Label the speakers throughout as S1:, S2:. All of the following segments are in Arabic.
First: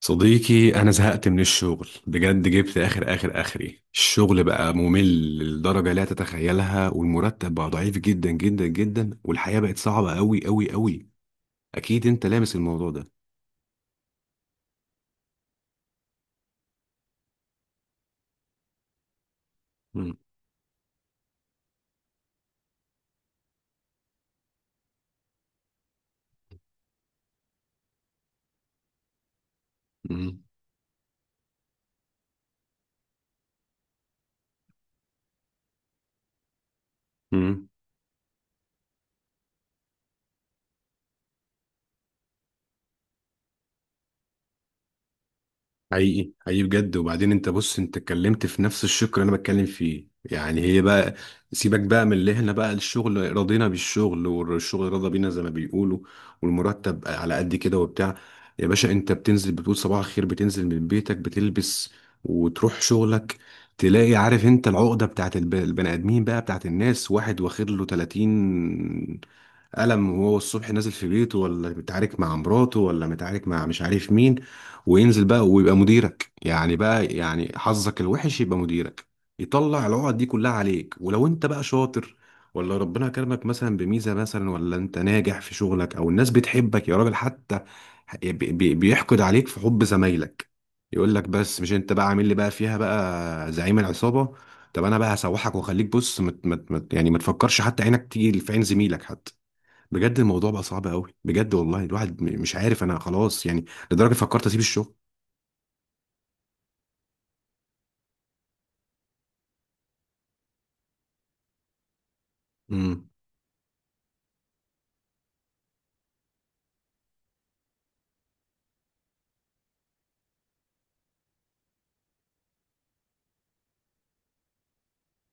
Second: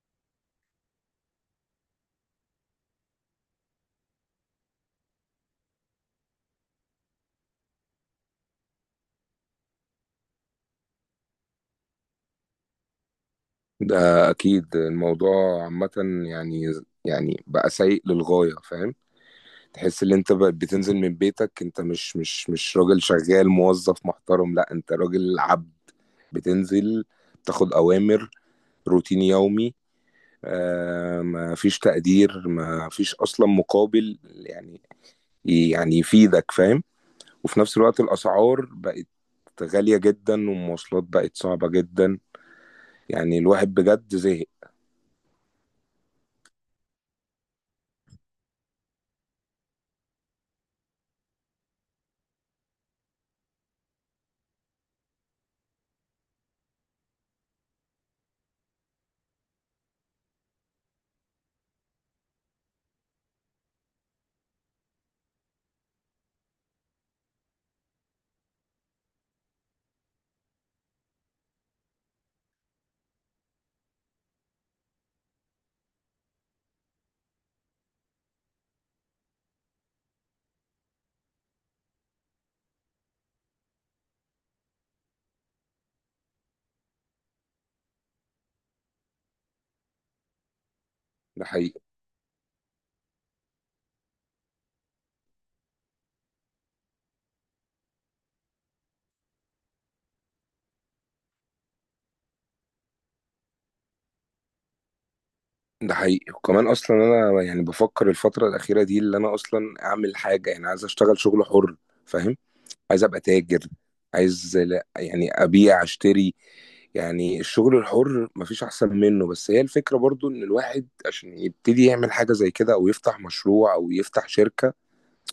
S1: صديقي، أنا زهقت من الشغل بجد، جبت آخر آخر آخري. الشغل بقى ممل للدرجة لا تتخيلها، والمرتب بقى ضعيف جدا جدا جدا، والحياة بقت صعبة أوي أوي أوي. أكيد أنت لامس الموضوع ده.
S2: ده اكيد الموضوع عامه. يعني يعني بقى سيء للغايه، فاهم؟ تحس ان
S1: مم.
S2: انت بقى بتنزل من بيتك، انت مش راجل شغال موظف محترم، لا انت راجل عبد. بتنزل، تاخد اوامر، روتين يومي.
S1: مم.
S2: آه، ما فيش تقدير، ما فيش اصلا مقابل، يعني يفيدك، فاهم؟ وفي
S1: مم.
S2: نفس الوقت الاسعار بقت غاليه جدا، والمواصلات بقت صعبه جدا. يعني الواحد بجد زهق.
S1: حقيقي حقيقي بجد. وبعدين انت بص، انت اتكلمت في نفس الشق اللي انا بتكلم فيه، يعني هي بقى، سيبك بقى من اللي احنا بقى الشغل راضينا بالشغل والشغل راضى بينا زي ما بيقولوا، والمرتب على قد كده وبتاع. يا باشا، انت بتنزل بتقول صباح الخير، بتنزل من بيتك، بتلبس وتروح شغلك، تلاقي، عارف انت العقدة بتاعت البني ادمين بقى، بتاعت الناس، واحد واخد له 30 قلم، وهو الصبح نازل في بيته، ولا متعارك مع مراته ولا متعارك مع مش عارف مين، وينزل بقى ويبقى مديرك، يعني بقى، يعني حظك الوحش يبقى مديرك، يطلع العقد دي كلها عليك. ولو انت بقى شاطر، ولا ربنا كرمك مثلا بميزة مثلا، ولا انت ناجح في شغلك، او الناس بتحبك، يا راجل، حتى بيحقد عليك في حب زمايلك، يقول لك
S2: ده
S1: بس مش
S2: حقيقي.
S1: انت بقى عامل لي بقى فيها بقى زعيم العصابة. طب انا بقى هسوحك واخليك، بص، مت مت مت، يعني ما تفكرش حتى عينك تيجي في عين زميلك حتى. بجد الموضوع بقى صعب قوي بجد، والله الواحد مش عارف، انا خلاص يعني لدرجه فكرت اسيب الشغل.
S2: ده حقيقي، وكمان اصلا انا يعني بفكر الفتره الاخيره دي اللي انا اصلا اعمل حاجه، يعني عايز اشتغل شغل حر، فاهم؟ عايز
S1: امم.
S2: ابقى تاجر، عايز لا يعني ابيع اشتري. يعني الشغل الحر مفيش احسن منه، بس هي الفكره برضو ان الواحد عشان يبتدي يعمل حاجه زي كده، او يفتح مشروع، او يفتح شركه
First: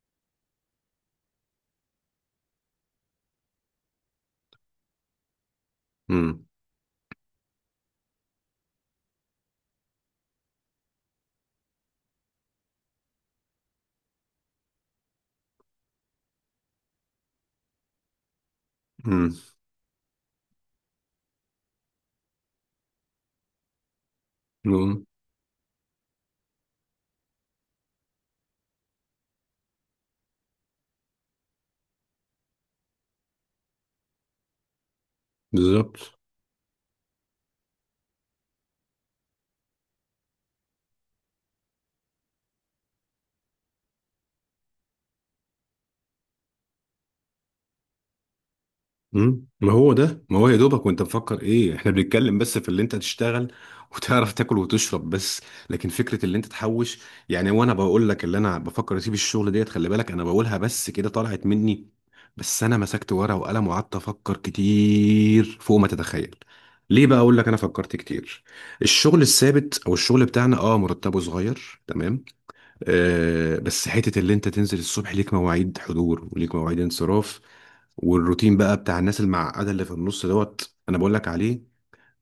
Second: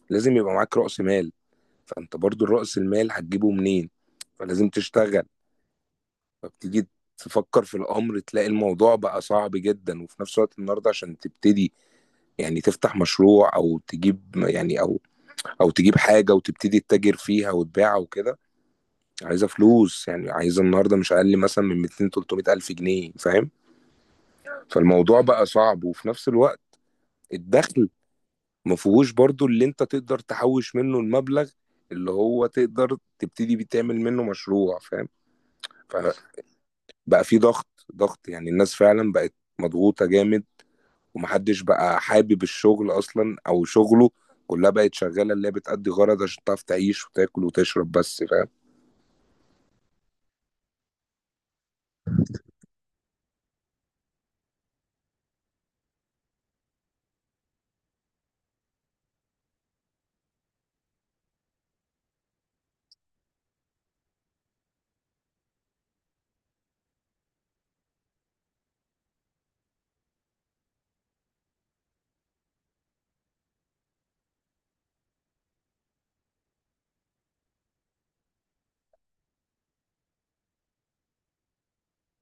S2: لازم يبقى معاك رأس مال. فانت برضو رأس المال هتجيبه منين؟ فلازم تشتغل.
S1: امم.
S2: فبتيجي تفكر في الامر، تلاقي الموضوع بقى صعب جدا. وفي نفس الوقت النهارده عشان تبتدي يعني تفتح مشروع او تجيب، يعني او تجيب حاجه وتبتدي تتاجر فيها وتبيعها وكده، عايزه فلوس. يعني عايزه النهارده مش اقل مثلا من 200 300 الف جنيه، فاهم؟
S1: امم.
S2: فالموضوع بقى صعب. وفي نفس الوقت الدخل ما فيهوش برضو اللي انت تقدر تحوش منه المبلغ، اللي هو تقدر تبتدي بيه تعمل منه مشروع، فاهم؟
S1: بالظبط.
S2: فبقى في ضغط ضغط، يعني الناس فعلا بقت مضغوطه جامد، ومحدش بقى حابب الشغل أصلا أو شغله. كلها بقت شغالة اللي هي بتأدي غرض عشان تعرف تعيش وتاكل وتشرب بس، فاهم؟
S1: مم. ما هو ده، ما هو يا دوبك، وانت مفكر ايه؟ احنا بنتكلم بس في اللي انت تشتغل وتعرف تاكل وتشرب بس، لكن فكره اللي انت تحوش، يعني. وانا بقول لك اللي انا بفكر اسيب الشغل ديت، خلي بالك انا بقولها بس كده طلعت مني، بس انا مسكت ورقه وقلم وقعدت افكر كتير فوق ما تتخيل. ليه بقى؟ اقول لك، انا فكرت كتير. الشغل الثابت او الشغل بتاعنا، اه، مرتبه صغير تمام. آه، بس حتة اللي انت تنزل الصبح ليك مواعيد حضور وليك مواعيد انصراف، والروتين بقى بتاع الناس المعقدة اللي في النص دوت انا بقول لك عليه.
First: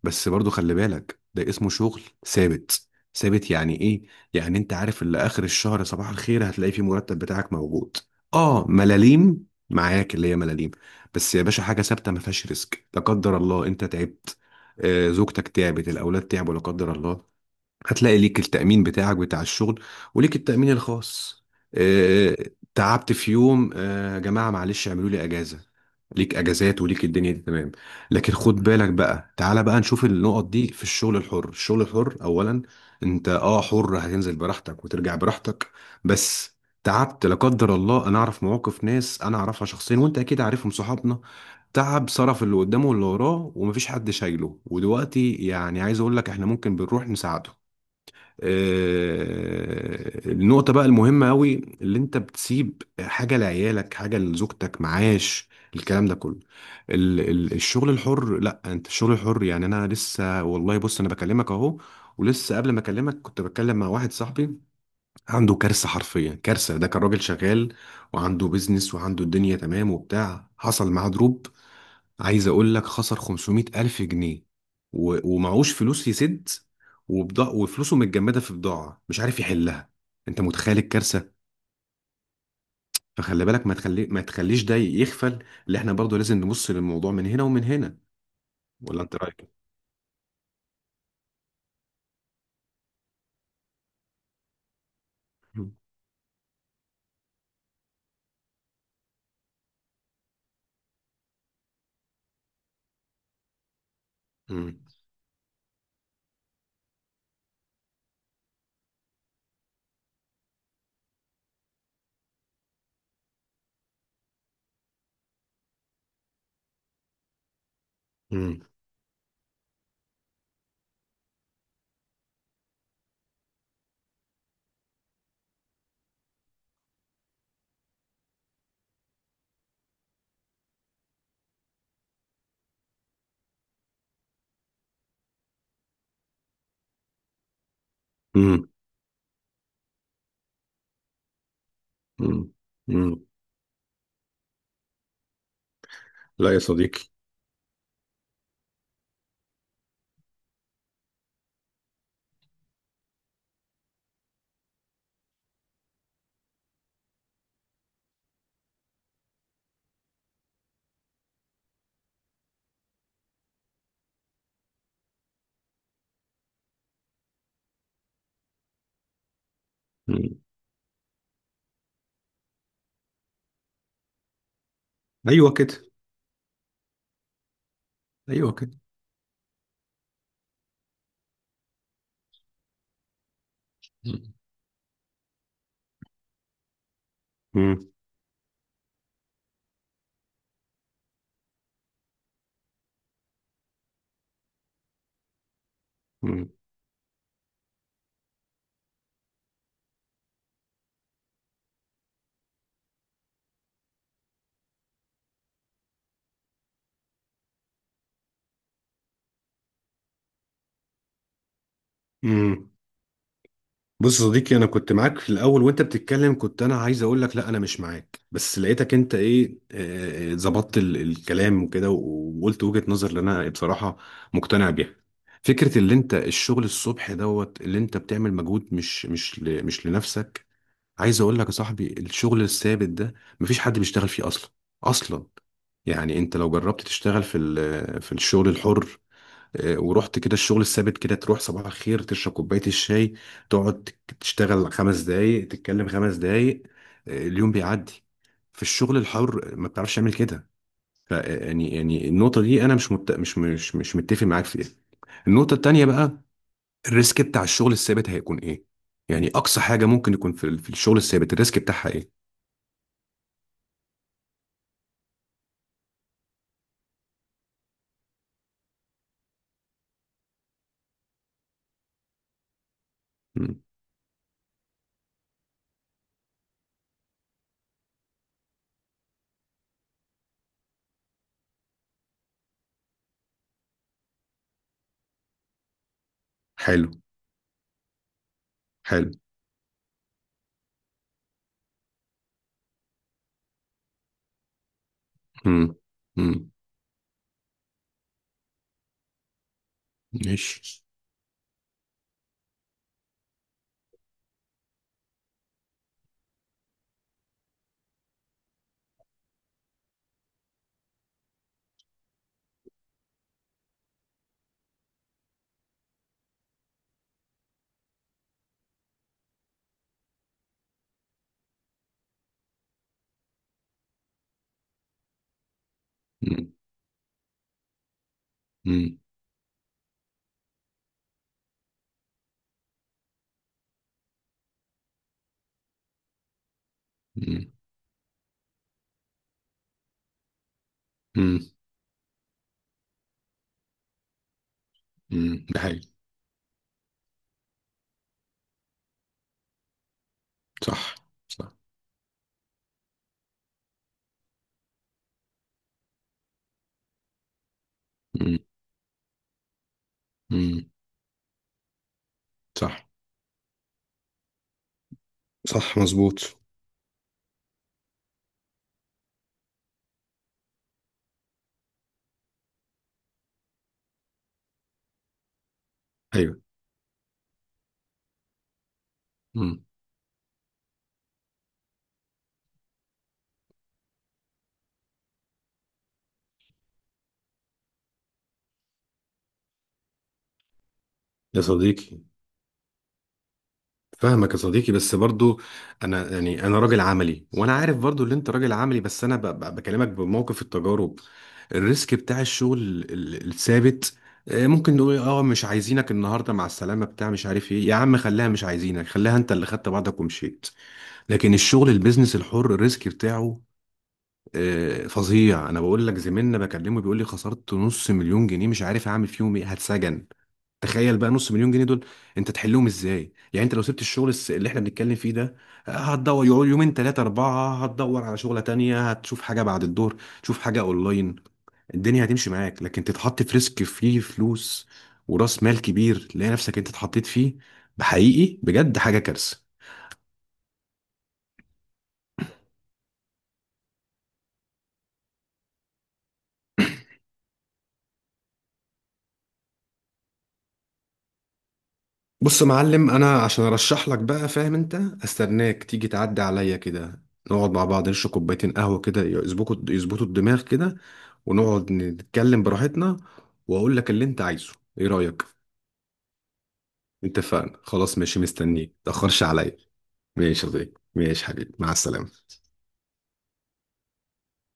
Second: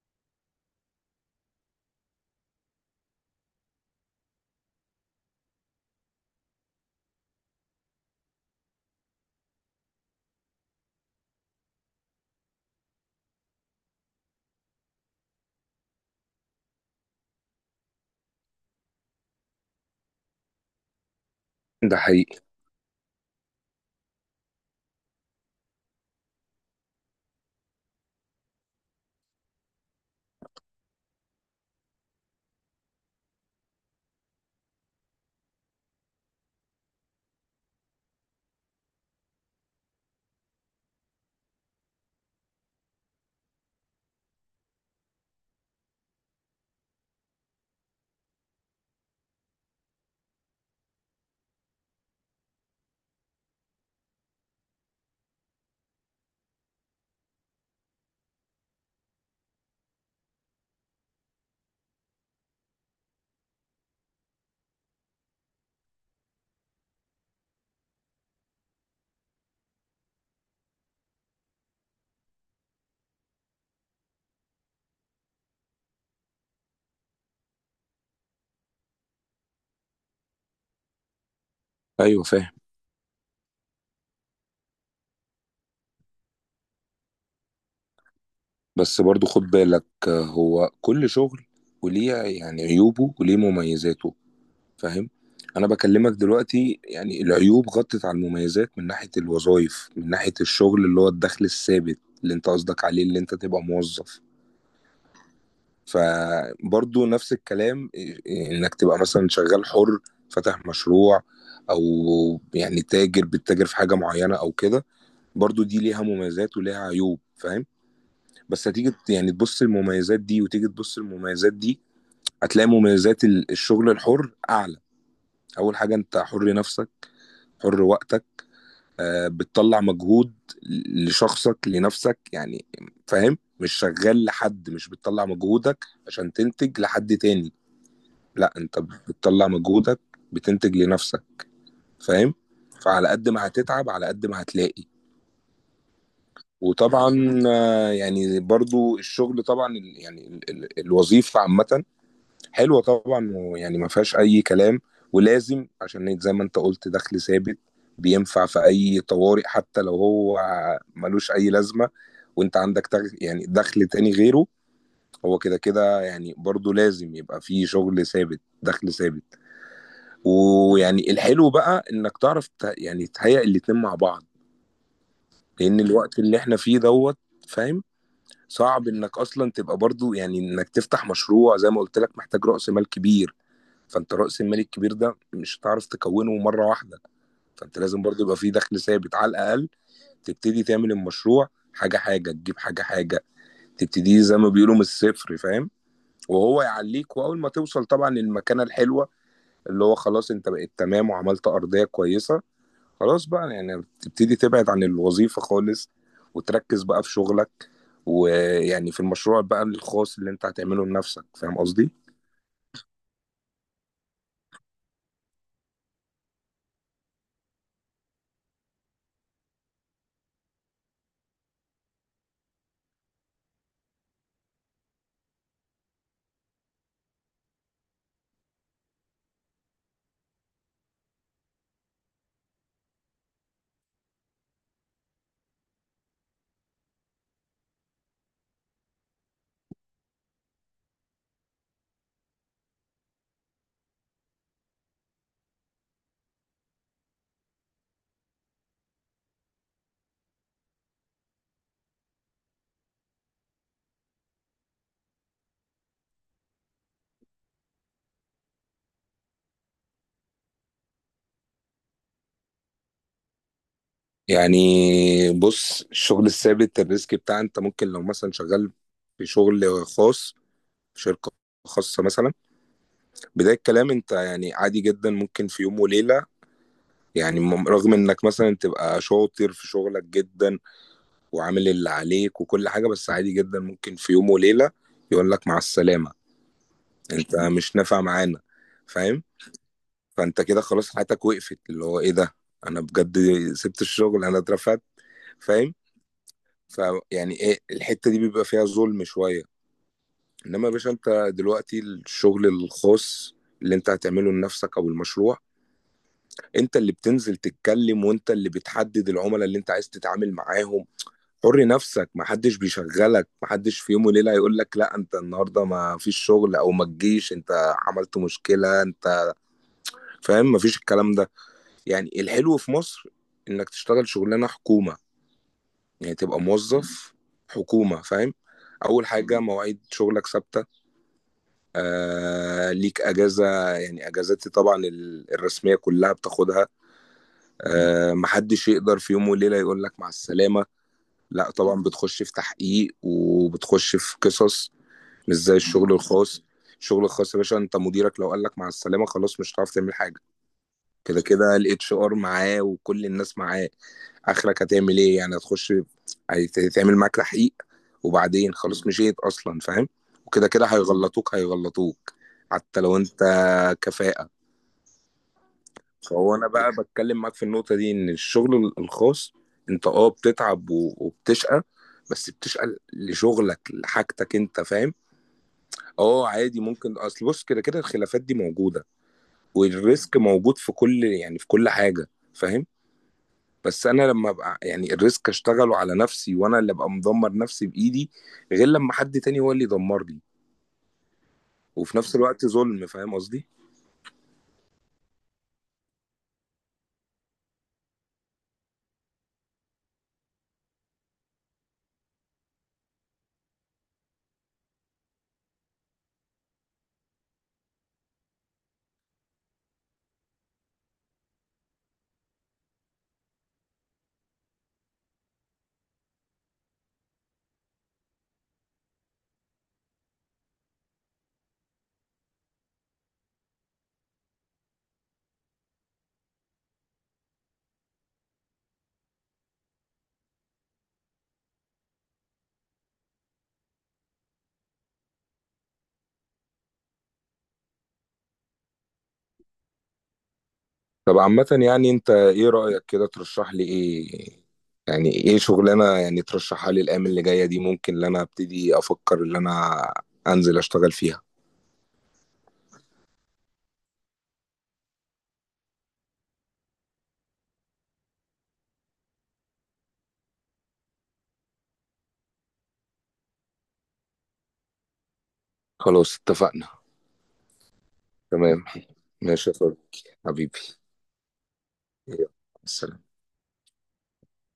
S1: بس برضو خلي بالك ده اسمه شغل ثابت. ثابت يعني ايه؟ يعني انت عارف اللي اخر الشهر صباح الخير هتلاقي فيه مرتب بتاعك موجود. اه، ملاليم معاك اللي هي ملاليم، بس يا باشا حاجة ثابتة ما فيهاش ريسك. لا قدر الله انت تعبت، آه، زوجتك تعبت، الاولاد تعبوا لا قدر الله، هتلاقي ليك التأمين بتاعك بتاع الشغل، وليك التأمين الخاص.
S2: ده
S1: اه.
S2: حقيقي.
S1: تعبت في يوم، آه، يا جماعة معلش اعملوا لي أجازة، ليك أجازات وليك الدنيا دي تمام. لكن خد بالك بقى، تعالى بقى نشوف النقط دي في الشغل الحر. الشغل الحر أولا، أنت أه حر، هتنزل براحتك وترجع براحتك، بس تعبت لا قدر الله. أنا أعرف مواقف ناس أنا أعرفها شخصيا، وأنت أكيد عارفهم، صحابنا، تعب، صرف اللي قدامه واللي وراه، ومفيش حد شايله، ودلوقتي يعني عايز أقول لك إحنا ممكن بنروح نساعده. آه، النقطة بقى المهمة أوي، اللي أنت بتسيب حاجة لعيالك، حاجة لزوجتك، معاش، الكلام ده كله. ال الشغل الحر، لا أنت الشغل الحر، يعني أنا لسه والله، بص أنا بكلمك أهو، ولسه قبل ما أكلمك كنت بتكلم مع واحد صاحبي، عنده كارثة، حرفيا كارثة. ده كان راجل شغال وعنده بيزنس وعنده الدنيا تمام وبتاع، حصل معاه دروب، عايز اقول لك خسر 500 الف جنيه، ومعهوش فلوس يسد، وبضاع وفلوسه متجمده في بضاعه مش عارف يحلها. انت متخيل الكارثه؟
S2: أيوة فاهم.
S1: فخلي بالك، ما تخليش ده يغفل، اللي احنا برضو لازم نبص للموضوع من هنا ومن هنا.
S2: بس
S1: ولا انت
S2: برضو خد
S1: رايك؟
S2: بالك، آه، هو كل شغل وليه يعني عيوبه وليه مميزاته، فاهم؟ أنا
S1: مم.
S2: بكلمك دلوقتي يعني العيوب غطت على المميزات، من ناحية الوظائف، من ناحية الشغل اللي هو الدخل الثابت اللي انت قصدك عليه اللي انت تبقى موظف.
S1: مم.
S2: فبرضو نفس الكلام إيه، انك تبقى مثلا شغال حر، فاتح مشروع، او يعني تاجر بتتاجر في حاجة معينة او كده. برضو دي ليها مميزات وليها عيوب، فاهم؟
S1: مم.
S2: بس هتيجي يعني تبص المميزات دي وتيجي تبص المميزات دي، هتلاقي مميزات الشغل الحر اعلى. اول حاجة انت حر نفسك، حر وقتك. آه، بتطلع مجهود لشخصك لنفسك يعني، فاهم؟ مش شغال لحد، مش بتطلع مجهودك عشان تنتج لحد تاني. لا
S1: مم.
S2: انت بتطلع مجهودك بتنتج لنفسك، فاهم؟
S1: مم.
S2: فعلى
S1: مم.
S2: قد ما هتتعب على قد ما هتلاقي.
S1: لا يا صديقي.
S2: وطبعا آه، يعني برضو الشغل طبعا الوظيفة عامة حلوة طبعا، ويعني ما فيهاش أي كلام. ولازم عشان إيه؟ زي ما انت قلت دخل ثابت بينفع في أي طوارئ، حتى لو هو ملوش أي لازمة وانت عندك يعني دخل تاني غيره. هو كده كده يعني برضو لازم يبقى فيه شغل ثابت، دخل ثابت.
S1: مم.
S2: ويعني الحلو بقى انك تعرف يعني تهيئ الاتنين مع بعض.
S1: ايوه كده.
S2: لان الوقت اللي احنا فيه دوت، فاهم؟
S1: ايوه كده.
S2: صعب انك اصلا تبقى برضو يعني انك تفتح مشروع زي ما قلت لك محتاج رأس مال كبير. فانت رأس المال الكبير ده مش هتعرف تكونه مرة واحدة. فانت
S1: مم.
S2: لازم برضو يبقى فيه دخل ثابت على الاقل تبتدي تعمل المشروع، حاجة حاجة، تجيب حاجة حاجة، تبتدي زي ما بيقولوا من الصفر، فاهم؟
S1: مم.
S2: وهو يعليك، واول ما توصل طبعا للمكانة الحلوة اللي هو خلاص انت بقيت تمام وعملت ارضية كويسة، خلاص بقى يعني تبتدي تبعد عن الوظيفة خالص وتركز بقى في شغلك، ويعني في المشروع بقى الخاص اللي انت هتعمله لنفسك، فاهم قصدي؟
S1: مم. بص يا صديقي، انا كنت معاك في الاول وانت بتتكلم، كنت انا عايز اقول لك لا انا مش معاك، بس لقيتك انت ايه، آه، ظبطت الكلام وكده، وقلت وجهة نظر اللي انا بصراحة مقتنع بيها. فكرة اللي انت الشغل الصبح دوت، اللي انت بتعمل مجهود مش لنفسك. عايز اقول لك يا صاحبي، الشغل الثابت ده مفيش حد بيشتغل فيه اصلا، اصلا. يعني انت لو جربت تشتغل في في الشغل الحر، آه، ورحت كده الشغل الثابت كده، تروح صباح الخير تشرب كوباية الشاي، تقعد تشتغل خمس دقايق، تتكلم خمس دقايق، آه، اليوم بيعدي. في الشغل الحر ما بتعرفش تعمل كده. آه، يعني النقطة دي أنا مش مت... مش مش مش متفق معاك فيها. النقطة التانية بقى، الريسك بتاع الشغل الثابت هيكون إيه؟ يعني أقصى حاجة ممكن يكون في, في الشغل الثابت، الريسك بتاعها إيه؟
S2: يعني بص الشغل الثابت الريسك بتاع انت ممكن لو مثلا شغال في شغل خاص، في شركة خاصة مثلا. بداية
S1: مم.
S2: الكلام انت يعني عادي جدا ممكن في يوم وليلة، يعني رغم انك مثلا تبقى شاطر في شغلك جدا وعامل اللي عليك وكل حاجة، بس عادي جدا ممكن في يوم وليلة يقول لك مع السلامة.
S1: حلو.
S2: انت مش نافع معانا،
S1: حلو.
S2: فاهم؟ فانت كده خلاص حياتك وقفت، اللي هو ايه ده، انا بجد سبت الشغل، انا اترفدت، فاهم؟
S1: مم. مم.
S2: فيعني ايه، الحتة دي بيبقى فيها ظلم شوية. انما يا
S1: ماشي.
S2: باشا انت دلوقتي الشغل الخاص اللي انت هتعمله لنفسك او المشروع، انت اللي بتنزل تتكلم وانت اللي بتحدد العملاء اللي انت عايز تتعامل معاهم. حر نفسك، محدش بيشغلك، محدش في يوم وليلة هيقول لك لا انت النهارده ما فيش شغل، او ما تجيش انت عملت مشكلة انت، فاهم؟ مفيش الكلام ده. يعني الحلو في مصر انك تشتغل شغلانه حكومه، يعني تبقى
S1: مم.
S2: موظف حكومه، فاهم؟
S1: مم.
S2: اول حاجه مواعيد شغلك ثابته. آه ليك اجازه، يعني اجازاتي طبعا الرسميه كلها بتاخدها.
S1: مم.
S2: آه محدش يقدر في يوم وليله يقول لك مع السلامه.
S1: مم.
S2: لا طبعا بتخش في تحقيق وبتخش في قصص. مش
S1: مم.
S2: زي
S1: ده
S2: الشغل
S1: حقيقي.
S2: الخاص. الشغل الخاص يا باشا انت مديرك لو قال لك مع السلامه خلاص مش هتعرف تعمل حاجه.
S1: صح.
S2: كده
S1: صح.
S2: كده الاتش ار معاه وكل الناس معاه. اخرك هتعمل ايه؟ يعني هتخش، هيتعمل معاك تحقيق،
S1: مم.
S2: وبعدين خلاص مشيت اصلا، فاهم؟ وكده
S1: مم.
S2: كده هيغلطوك هيغلطوك حتى
S1: صح.
S2: لو انت كفاءة.
S1: صح
S2: فهو
S1: مظبوط.
S2: انا بقى بتكلم معاك في النقطة دي ان الشغل الخاص انت اه بتتعب وبتشقى، بس بتشقى لشغلك لحاجتك انت، فاهم؟ اه
S1: ايوه.
S2: عادي ممكن، اصل بص كده كده الخلافات دي موجودة،
S1: مم.
S2: والريسك موجود في كل يعني في كل حاجة، فاهم؟ بس انا لما ابقى يعني الريسك اشتغله على نفسي وانا اللي ابقى مدمر نفسي بايدي، غير لما حد تاني هو اللي يدمر لي
S1: يا
S2: وفي
S1: صديقي.
S2: نفس الوقت ظلم، فاهم قصدي؟
S1: فاهمك يا صديقي، بس برضو انا يعني انا راجل عملي، وانا عارف برضو ان انت راجل عملي، بس انا بكلمك بموقف التجارب. الريسك بتاع الشغل الثابت، آه، ممكن نقول إيه، اه، مش عايزينك النهارده مع السلامه بتاع مش عارف ايه يا عم، خليها مش عايزينك، خليها انت اللي خدت بعضك ومشيت. لكن الشغل البيزنس الحر، الريسك بتاعه آه، فظيع. انا بقول لك زميلنا بكلمه بيقول لي خسرت نص مليون جنيه، مش عارف اعمل فيهم ايه، هتسجن. تخيل بقى نص مليون جنيه دول، انت تحلهم ازاي؟ يعني انت لو سبت الشغل اللي احنا بنتكلم فيه ده، آه، هتدور، يقعد يومين 3 4 هتدور على شغلة تانية، هتشوف حاجة بعد الظهر، تشوف حاجة اونلاين، الدنيا هتمشي معاك، لكن تتحط في ريسك فيه فلوس ورأس مال كبير، تلاقي نفسك انت اتحطيت فيه. بحقيقي بجد حاجة كارثة.
S2: طب عامة يعني انت ايه رأيك كده؟ ترشح لي ايه؟ يعني ايه شغلانة يعني ترشحها لي الايام اللي جاية دي ممكن ان انا ابتدي افكر ان انا انزل اشتغل فيها.
S1: بص يا معلم، انا عشان ارشح لك بقى، فاهم انت، استناك تيجي تعدي عليا كده، نقعد مع بعض، نشرب كوبايتين قهوه كده، يظبطوا يظبطوا الدماغ كده، ونقعد نتكلم براحتنا، واقول لك اللي انت عايزه. ايه رايك؟
S2: خلاص اتفقنا.
S1: اتفقنا خلاص ماشي،
S2: تمام.
S1: مستنيك، متاخرش
S2: ماشي يا
S1: عليا.
S2: صديقي
S1: ماشي يا
S2: حبيبي.
S1: صديقي، ماشي حبيبي، مع
S2: يلا،
S1: السلامه.
S2: سلام.